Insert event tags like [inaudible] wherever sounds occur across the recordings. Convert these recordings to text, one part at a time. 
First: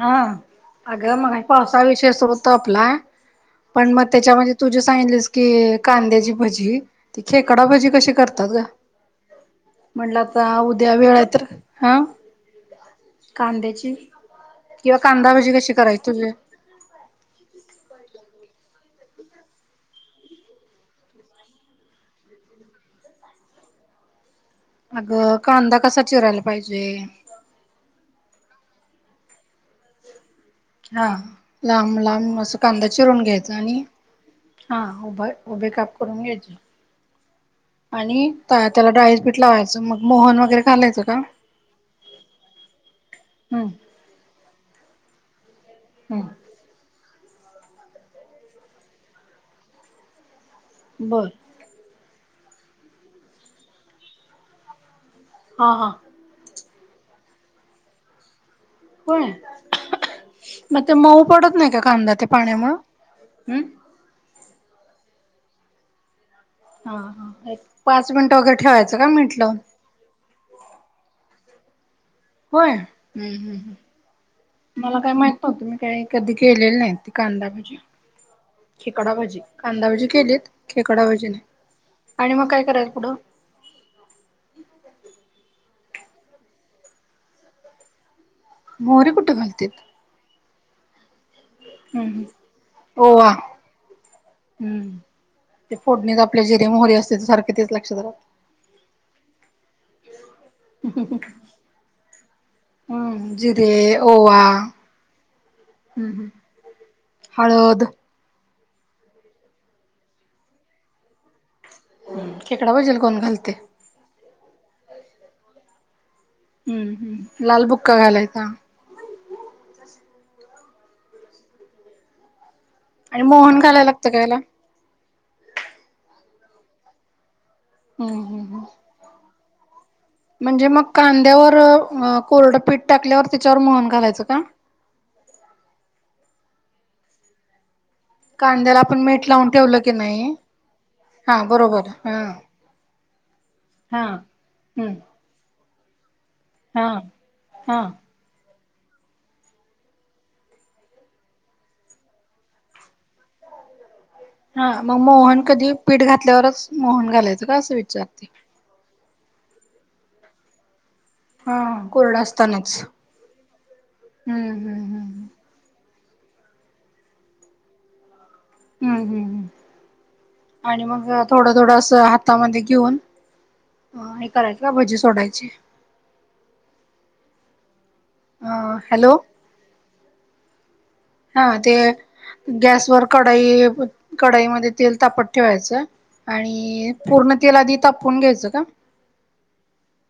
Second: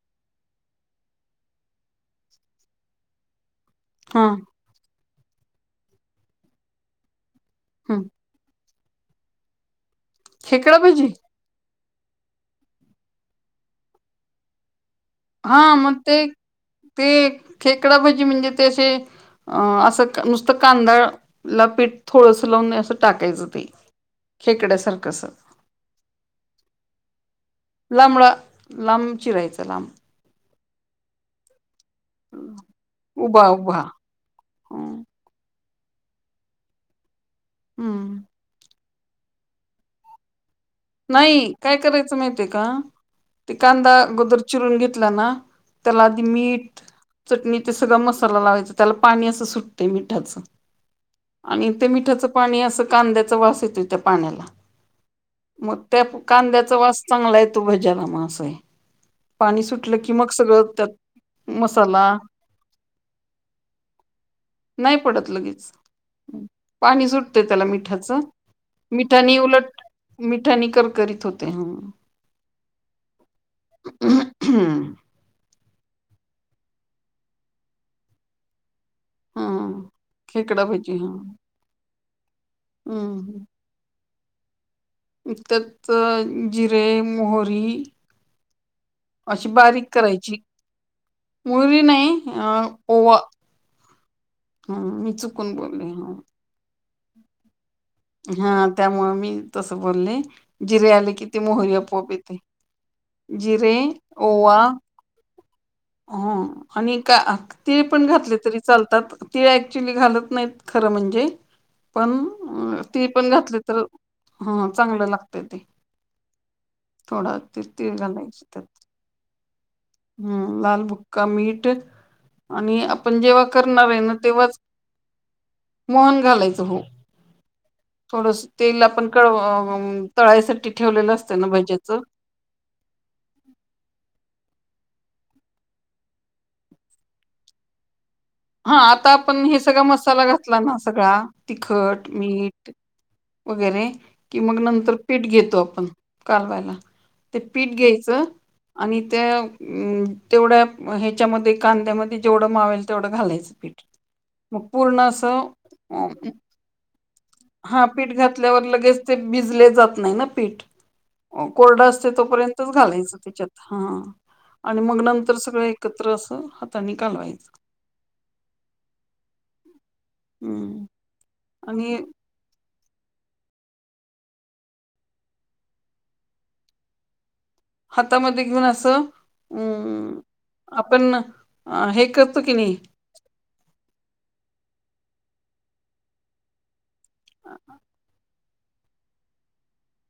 हा, अगं मा पावसा विषय सुरु होत आपला, पण मग हा त्याच्यामध्ये तु सांगितलीस की कांद्याची भज्जी, ती खेकडा भज्जी ह कशी करतात ग? म्हटलं आता, खेकडा उद्या भजी वेळ आहे तर. हा कांद्याची ह्यो खांदा हा मग ते, ते खेकडाभज्जी म्हणजे तेे अशे अं, असं नुसतं कादं ला पीठ थोडंस लावून नाही असं टाकायचं ते. खेकड्यासारखं असं अगं, कांदा कसा चिरायला पाहिजे? लांबळा, लांब चिरायचां लांब. हा लांब लांब अस कांदा चिरून उभा घ्यायचा. उभा आणि हा हम्म उभे उभे काप करून घ्यायचे. आणि त्याला डाळीचपीठ लावायचं. म मोहन वगैरे घालायचं का हम्म नाही. काय करायचं माहितीय का? ते कांदा गोदर चिरून घेतला ना त्याला आधी हम्म मीठ, चटणी ते सगळा मसाला लावायचं. त्याला पाणी असं सुटतं मिठाचं. बरं. आणि ते मिठाचं पाणी असं कांद्याचं वास येतोय त्या पाण्याला. म हा त्या कांद्याचा वास चांगला येतो. भज्याला म असंय. होय पाणी सुटलं की, मग सगळं मग ते त्यात मऊ पडत नाही का मसाला कांदा ते पाण्यामुळं हम्म नाही पडत लगेच. हा पाणी सुटतय हा एक त्याला पाच मिठाचं. मिनिटं वगैरे ठेवायचं का मिठानी म्हटलं उलट मिठानी कर करीत होते. हम्म. होय. हम्म, हम्म, हम्म. मला काय माहि आपुनी काय कधी केलेली नाही ती कांदा भजी. खेकडा भजी. कांदा भाजी केलीत. खेकडा भजी नाय. आणि मग काय करायच पुढं? त्यातच जिरे, मोहरी मोहरी कुठे अशी घालतेत बारीक करायची. मोहरी हम्म नाही हम्म अ ओवा. ह. मी चुकून ते बोलले ह. फोडणीत आपल्या जिरे मोहरी असत्यात ते. सारख तेच लक्षात रहातात. हा त्यामुळे मी तसं बोलले. जिरे आले कि ती मोहरी आपोआप येती. जिरे, ओवा. हम्म हो आणि का हळद तीळ पण घातले तरी चालतात. तिळ ऍक्च्युली घालत नाहीत खरं म्हणजे. पण खेकडा भजीला तीळ कोण पण घालते घातली तर, ह चांगलं लागते ते. हम्म थोडा हम्म. ते लाल तीळ बुक्का घालायचे घालायचा? त्यात हम्म लाल बुक्का, मीठ आणि आपण जेव्हा मोहन घालायला करणारे लागतं ना का याला तेव्हाच मोहन घालायच, हो. हम्म थोडस हम्म हम्म. तेल आपण कळव [unintelligible] म्हणजे मग ठेवलेलं असतं ना कांद्यावर भज्याचं कोरड पीठ टाकल्यावर त्याच्यावर मोहन घालायचं का? हा कांद्याला आता मीठ आपण लावून हे ठेवलं सगळा की मसाला नाही घातला ना. सगळा. हा बरोबर तिखट, हा मीठ वगैरे, हा. कि मग हम्म नंतर पीठ घेतो आपण. कालवायला, हा ते पीठ हा घ्यायचं. आणि त्या तेवढ्या ह्याच्यामध्ये कांद्यामध्ये जेवढं मावेल तेवढं घालायचं पीठ. हा मग म पूर्ण मोहन असं कधी? पीठ अं घातल्यावरच मोहन घालायचं? का असं हा पीठ विचारते घातल्यावर लगेच ते भिजले जात नाही ना पीठ. हा कोरड असतय कोरडा असतानाच तोपर्यंतच घालायच त्याच्यात. हा. हम्म आणि हम्म मग हम्म. नंतर सगळे एकत्र अस हातानी कालवायचं. हम्म हम्म हम्म, हम्म आणि मग थोडं थोडं अस आणि हा हातामध्ये घेऊन हे करायचे का? भजी सोडायची? हातामध्ये अ घेऊन असं. हॅलो अम् आपण हा ते हे करतो की नाही? गॅसवर कढई, कढईमध्ये तेल तापत ठेवायचं. आणि पूर्ण तेल आधी तापउन घ्यायचं का?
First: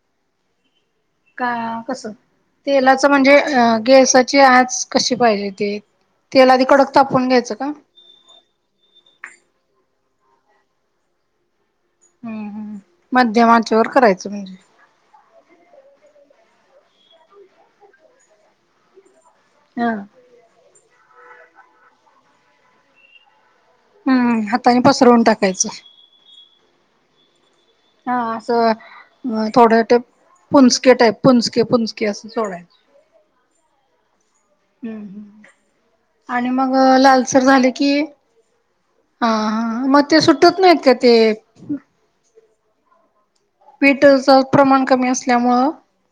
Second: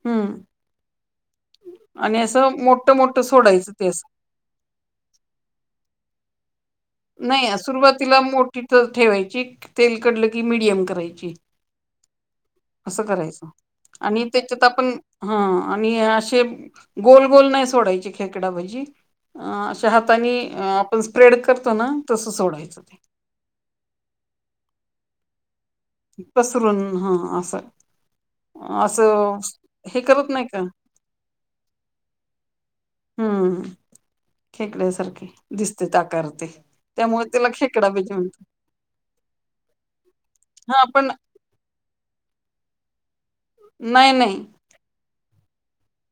हम्म का कस, आणि असं मोठं तेलाच मोठं म्हणजे सोडायचं ते असं गॅस ची आच कशी पाहिजे ते, तेल आधी कडक तापून घ्यायचं नाही का सुरुवातीला मोठी तर ठेवायची, तेल कढल की मिडियम करायची. हम्म हम्म अस करायच, मध्यम आचेवर आणि करायचं म्हणजे त्याच्यात आपण हा आणि असे गोल गोल नाही सोडायचे खेकडा भजी. अ अशा हा हाताने आपण स्प्रेड करतो ना, तस सोडायच ते. हम्म हाताने पसरवून टाकायच. पसरून हा अस हा अस थोड ते हे करत नाही का पुंचके टाईप. पुंचके पुंचके अस सोडायच. हम्म खेकड्यासारखे दिसतात आकार ते. आणि मग त्यामुळे लालसर तिला झाले खेकडा की भजी म्हणतात. हा हा मग ते सुटत नाहीत हा का पण ते नाही पीठाच नाही प्रमाण कमी असल्यामुळ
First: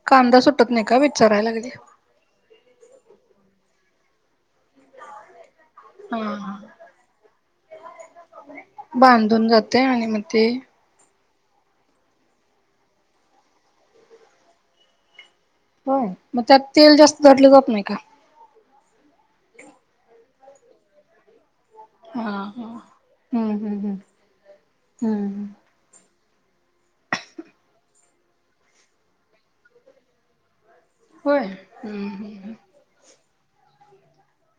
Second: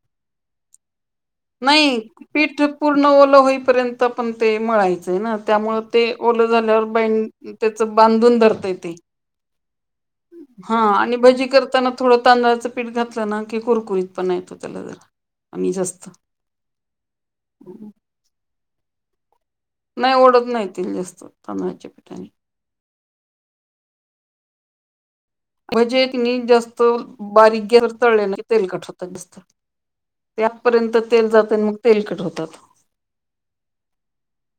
कांदा सुटत नाही का विचाराय लागले. नाही, पीठ पूर्ण ओल होईपर्यंत पण ते मळायचय ना. त्यामुळे ते हा ओल हा. झाल्यावर ब त्याच बांधून धरतय ते. बांधून जाते आणि मग ते हा आणि भजी करताना थोड तांदळाच पीठ घातल ना की, कुरकुरीत पण येतो त्याला‌ जरा आणि होय. जास्त. मग त्यात तेल जास्त, दाटल जात नाही का? नाही ओढत नाही तेल जास्त तांदळाच्या हा पिठाने. हम्म हम्म हम्म हम्म भजे कि नाही जास्त बारीक गॅसवर तळले ना की, तेलकट होतात जास्त. ते आत्तापर्यंत तेल होय जात. आणि मग हम्म तेलकट हम्म. होतात.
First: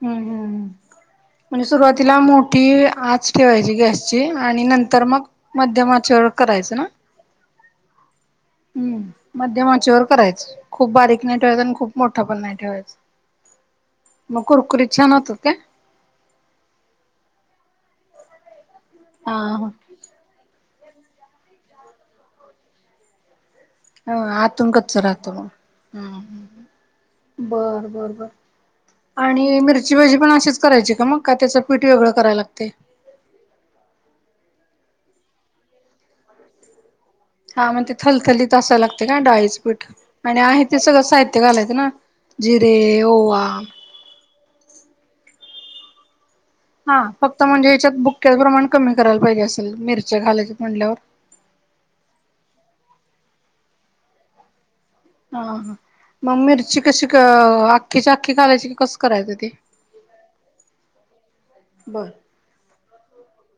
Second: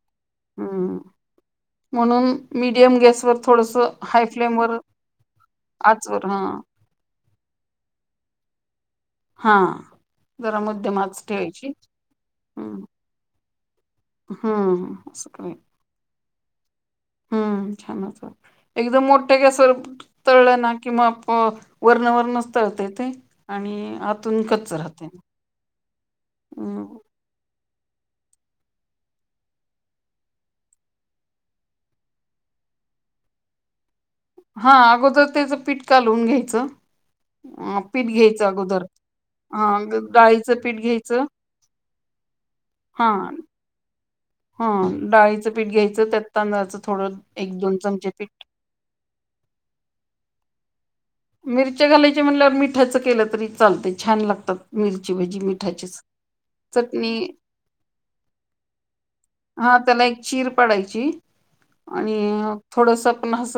हम्म हम्म हम्म म्हणजे सुरुवातीला म्हणून मोठी मीडियम आच गॅसवर ठेवायची थोडस गॅसची. हाय फ्लेम आणि वर नंतर मग मध्यम आचवर आचेवर हा करायच ना. हम्म हा मध्यम आचेवर करायच. जरा खूप मध्यम आच बारीक नाही ठेवायचा. ठेवायची आणि खूप मोठ पण नाही हम्म ठेवायचा. मग कुरकुरीत हम्म छान असं होतात काय? हम्म छान होतात. एकदम हा मोठ्या हा. गॅसवर तळल ना किंवा वरण वरणच तळतय ते. आणि हम्म आतून कच्च कच राहते. रहात मग. हम्म हम्म बर बर बर आणि मिरची भजी पण असीच करायची का मग. कि त्याच पीठ वेगळ कराय लागतय. हा अगोदर त्याच पीठ कालवून घ्यायच. हा मग ते थलथलीत असाव लागते का डाळीच हा पीठ. ग- आणि डाळीचं आहे ते पीठ सगळ घ्यायचं साहित्य घालायच ना. जिरे, हा ओवा हा डाळीच पीठ घ्यायच, त्यात तांदळाच हा थोड फक्त एक म्हणजे दोन याच्यात चमचे पीठ बुक्क्याच प्रमाण कमी करायला पाहिजे असेल, मिरच्या घालायच्यात म्हटल्यावर मिरच्या घालायची म्हणल्यावर मिठाच केल तरी चालत. छान लागतात मिरची भजी हा ह मिठाचीच. मग मिरची कशी चटणी, अख्खीची अख्खी घालायची की कसं करायचं ते हा त्याला एक चीर पाडायची. बर आणि थोडस पण अस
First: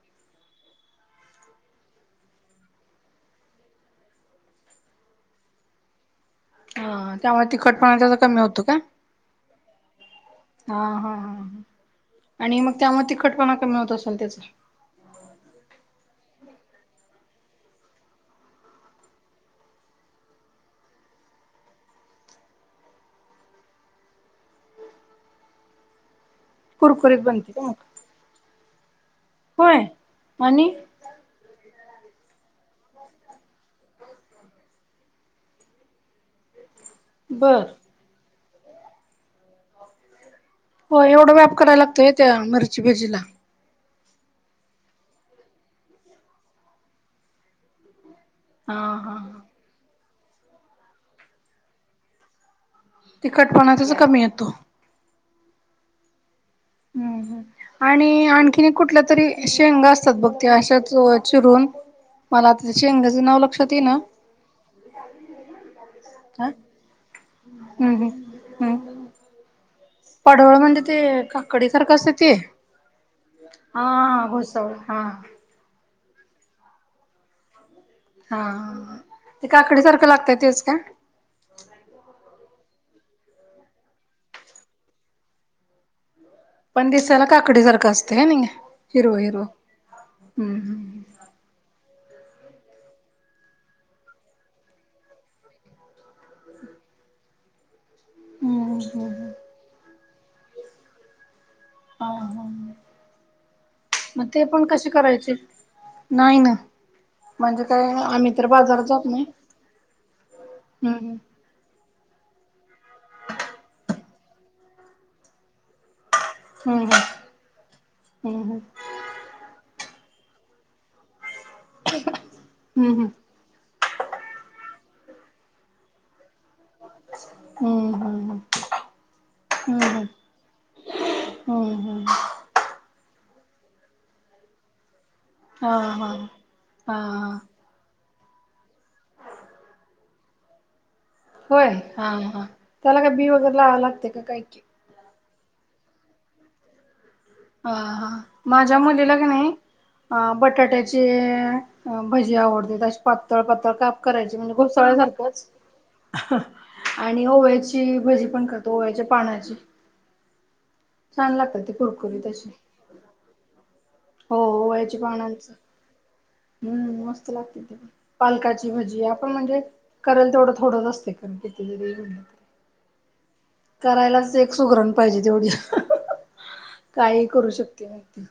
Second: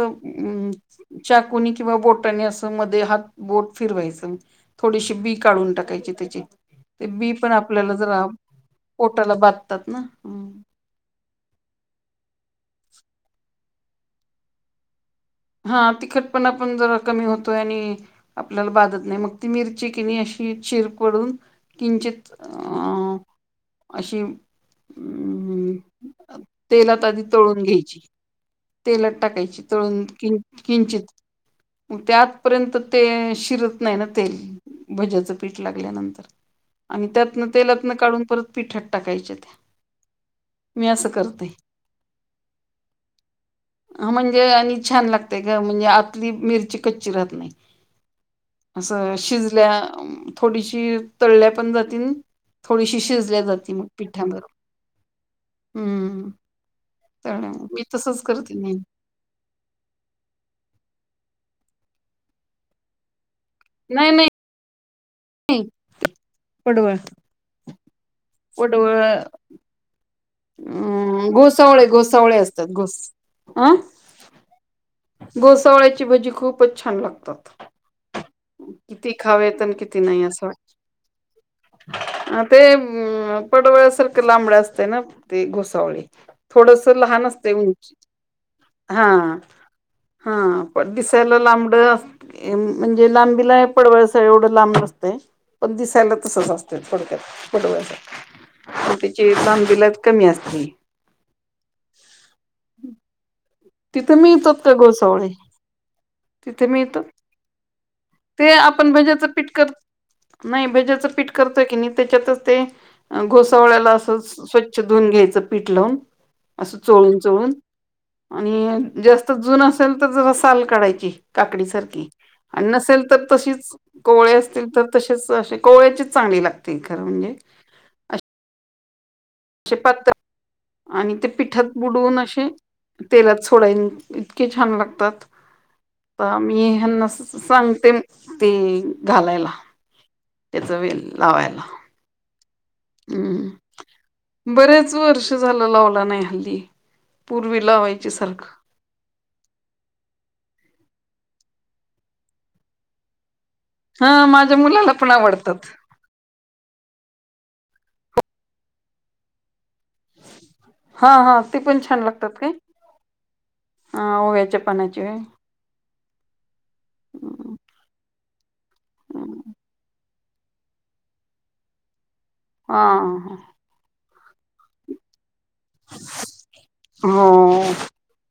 चाकुनी किंवा बोट अस मध्ये हात बोट फिरवायच. थोडीशी बी काढून टाकायची त्याची. हां तेंव्हा तिखटंपणां त्यांचं कमी होतं कां? पोटलां बांधतात नां आंहा हां हां. आणि मंग त्यामूळे तिखटंपणां कमी होतं असेल त्यांचा. हां तिखटं पणं आपणं जरां कमी होतोय आणि आपल्यांला बांधत नाहीं मंग ती मिर्ची कि नाहीं अशीचीरपडूंन कचितंअं.... अशी तेलांत कुरकुरीत आंधी बनते का तळूंन मग घ्यांयची तेलांत टाकूणयंची होय तळूंन आणि घ्याची चीते त्यांतपर्यंत ते शिरतं नाहीं नां तेल. भज्याचं पीठ लागल्यानंतर आणि त्यांतनं बर तेलातनं काढूंन परंत पिठांत टाकांयच्यां त्यां हो एवढां व्यांप करायंला लागतंय व त्यां मिर्ची भजीला. हं म्हणजे आणि छान लागतेय गं म्हणजे आंतली मिर्ची कच्ची राहतं नाहीं. हा असं हा शिजल्यां थोडीशी तळल्यां पणं जाते. थोडीशी शिजल्यां जाते तिखटपणा मंग त्याचा कमी पिठांवर येतो हम्मं.. हम्मं.. आणि आणखीन एक नेहमी कुठलं तरी शेंगा असतांत बघं ते अशांच चिरूंन मलां आंता शेंगाचं नांव लागतं. लक्षांत एईनां नाही नाही नाही आंह पडवळ हम्मं हम्मं हम्मं अं.. पडावळं म्हणजे ते काकडी सारखं असंतं ते. घोसावळे असतात घोस हां होसवळं हां गोसावळ्यांची भजी खूपचं छान लागतांत हां ते आणि काकडी किती सारखं लागतं तेचं कां अं ते पडवळ्यांसारखं लांबड असतं नां ते घुसांवळी पण थोडंसं दिसायला लहांन असते काकडीसारखं उंची असतंय हाय नी हिरवं हां हिरवं हम्म हां हम्म पणंस लां लांबड म्हणजे लांबीला पडवांळसाठी एवढं लांब नसते पणं दिसांयला तसंच असते थोडक्यांत पाडवस हम्म हम्म त्यांची कामबिला इंच कमी असते हं तिथे मंग ते मिळतात पणं का कसे घोसावळे करायचे नाहीं नां तिथे मिळतात म्हणजे कायं आम्हीं तरं बाजारांत जातं नाहीं नाहीं भेज्याचं पीठ करतोय की नाहीं त्यांच्यातच ते घोसावळ्यांला असं स्वंच्छ धुंन घ्यायचं पिटलावूंन असं हम्म चोळूंन चोळूंन हम्म आणि जास्तं जुंन असेल तरं जरां सालं काढांयची काकडीचे आणि हम्म नसेल हम्म तरं तशीच कोवळी असतील तरं तसेच कोवळ्यांची चांगणी लागते. ते खरं म्हणजे हम्मं हम्मं असे पातळ आणि ते पिठांत हम्म हम्म बुडवूंन असे तेलांत सोडावं इतके छान लागतांत हा हा हा आम्हीं यांना मी ह्यांना हा सांगते ते घालांयला त्यांचा वेल लावांयला हां हां त्यांला कां बी वगैरें लांवा लागते कायं की रेचवरं ते झालं लावलं नाहीं हल्ली पूर्वी हां हां लावायची सारखं माझं ज्या मुलीला का नाही अ बटाट्याचे भजी आवडते त्या प पळ पळ काप हा करायची म्हणजे माझ्या खूप मुलाला पण सळ्यासारखंच. आवडतात आणि ओव्याची भजी पण करतो ओव्याच्या पानाची. हा छान हा ते लागतात पण छान कुरकुरीत लागतात असे काय. हा हो ओव्याच्या ओव्याचे पानाची होय पानांचं हम् मस्त लागते ते. पालकाची भजी आपण म्हणजे करेल तेवढं थोडंच असते कितीतरी म्हण हां! करायलाच एक सुगरण पाहिजे तेवढी. हो काही करू शकते व्यक्ती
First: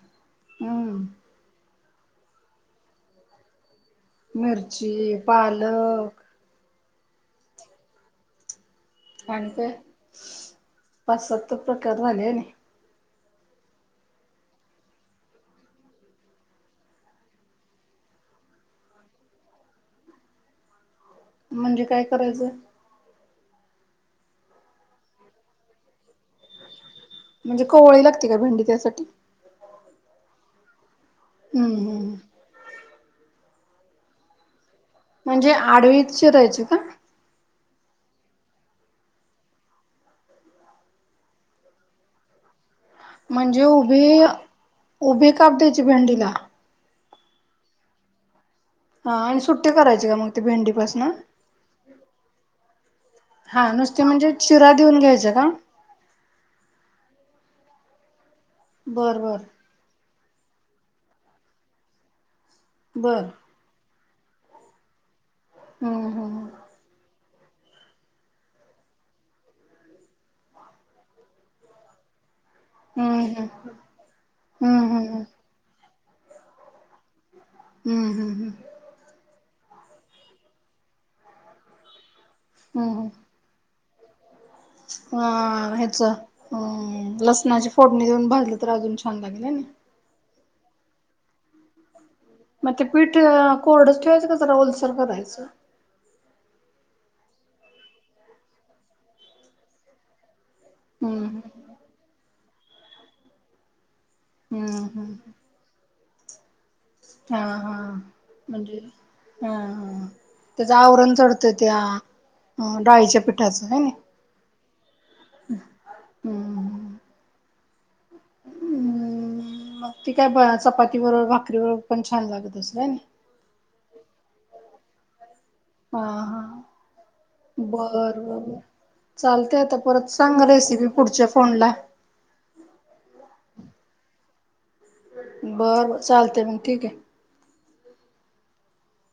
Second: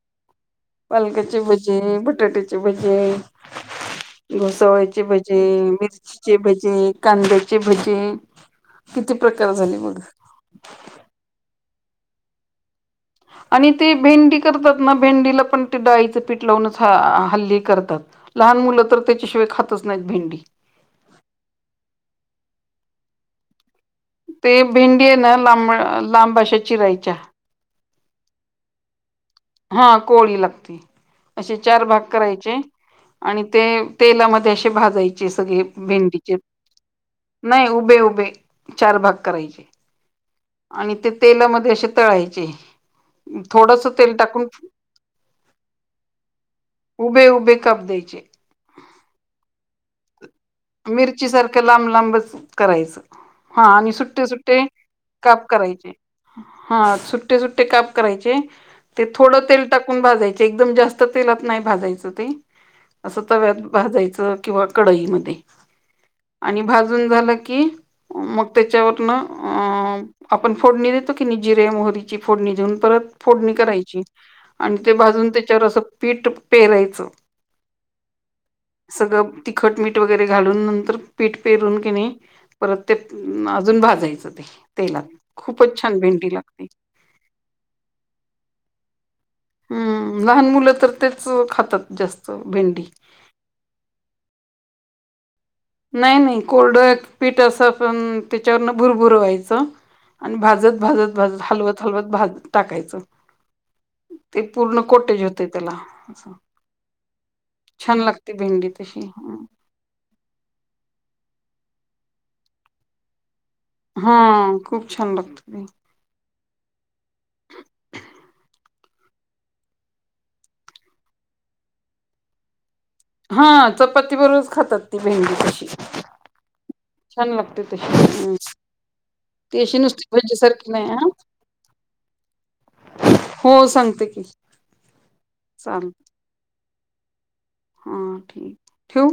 हम्म पालकची ब भजे बटाट्याचे भजी घोसावळची मिरची भजी मिरची पालक ची भजी कांद्याची भजीय, आणि का पाच साततर प्रकार झाले. आणि ते भेंडी करतात ना भेंडीला पण ते डाळीचं पीठ लावूनच ह हल्ली करतात. लहान मुलं तर त्याच्याशिवाय खातच नाहीत भेंडी. म्हणजे काय करायचं? ते भेंडी आहे ना लांब- लांब अशा चिरायच्या. म्हणजे कवळी लागते का भेंडी त्यासाठी. हा कोळी लागते असे हम्म चार भाग हम्म करायचे. आणि ते तेलामध्ये असे भाजायचे म्हणजे सगळे आडवीत भेंडीचे चिरायची का नाही उभे उभे चार भाग करायचे. आणि ते तेलामध्ये अशे तळायचे. म्हणजे थोडस तेल उभे टाकून उभे काप द्यायचे भेंडीला. उभे उभे काप द्यायचे. हा आणि सुट्टे करायचे का मग? ते भेंडीपासन मिरची सारखं लांब लांबच करायचं. हा आणि नुसते सुट्टे म्हणजे सुट्टे चिरा देऊन घ्यायचं काप का करायचे. हा सुट्टे सुट्टे काप करायचे ते बर थोडं बर तेल टाकून भाजायचे एकदम जास्त तेलात नाही भाजायचं ते असं बर तव्यात भाजायचं. किंवा कडईमध्ये हम्म हम्म आणि भाजून झालं की मग त्याच्यावरन अ आपण फोडणी देतो की नाही जिरे मोहरीची फोडणीेदेऊन परत हम्म फोडणी करायची आणि हम्म ते हम्म भाजून त्याच्यावर अस पीठ पेरायचं. हम्म हं हं. सगळं तिखट, मीठ वगैरे घालून नंतर पीठ पेरून केणे परत हम्म ते हम्म म अजून भाजायचं ते. तेलात अ खूपच छान ह्याच भेंडी अ लागते. लसणाची फोडणी देऊन भाजलं तर अजून छान लागल हनी. हम् लहान मुलं तर तेच खातात जास्त. मग ते भेंडी. पीठ कोरडच ठेवायचं का जरा ओलसर करायचं? नाही नाही कोरड पीठ असं पण त्याच्यावरन भुरभुर व्हायचं आणि भाज भाजत भाजत हम्म भाजत हलवत हलवत भाज टाकायचं ते पूर्ण हम्म कोटेज हम्म होतेय. तेला. अच्छा. हा हा भेंडी म्हणजे? तशी हा हा. त्याचं आवरण चढतय त्या डाळीच्या पिठ पिटाचं मेनी. हं खूप छान लागतो ते. हम्म्. [inaudible] हम् मग ती काय भा -चपाती बरोबर भाकरी बरोबर पण छान लागत असलं हाय नाय? हा चपाती बरोबरच खातात ती भेंडी तशी. हा हा छान लागते बर तशी बर बर. ती चालतय आता अशी नुसती परत भजी सांग सारखी रेसिपी नाही हा पुढच्या फोनला. हो सांगते की‌. बर बर चालतय मग ठीक ए. हा ठीक ठेवू?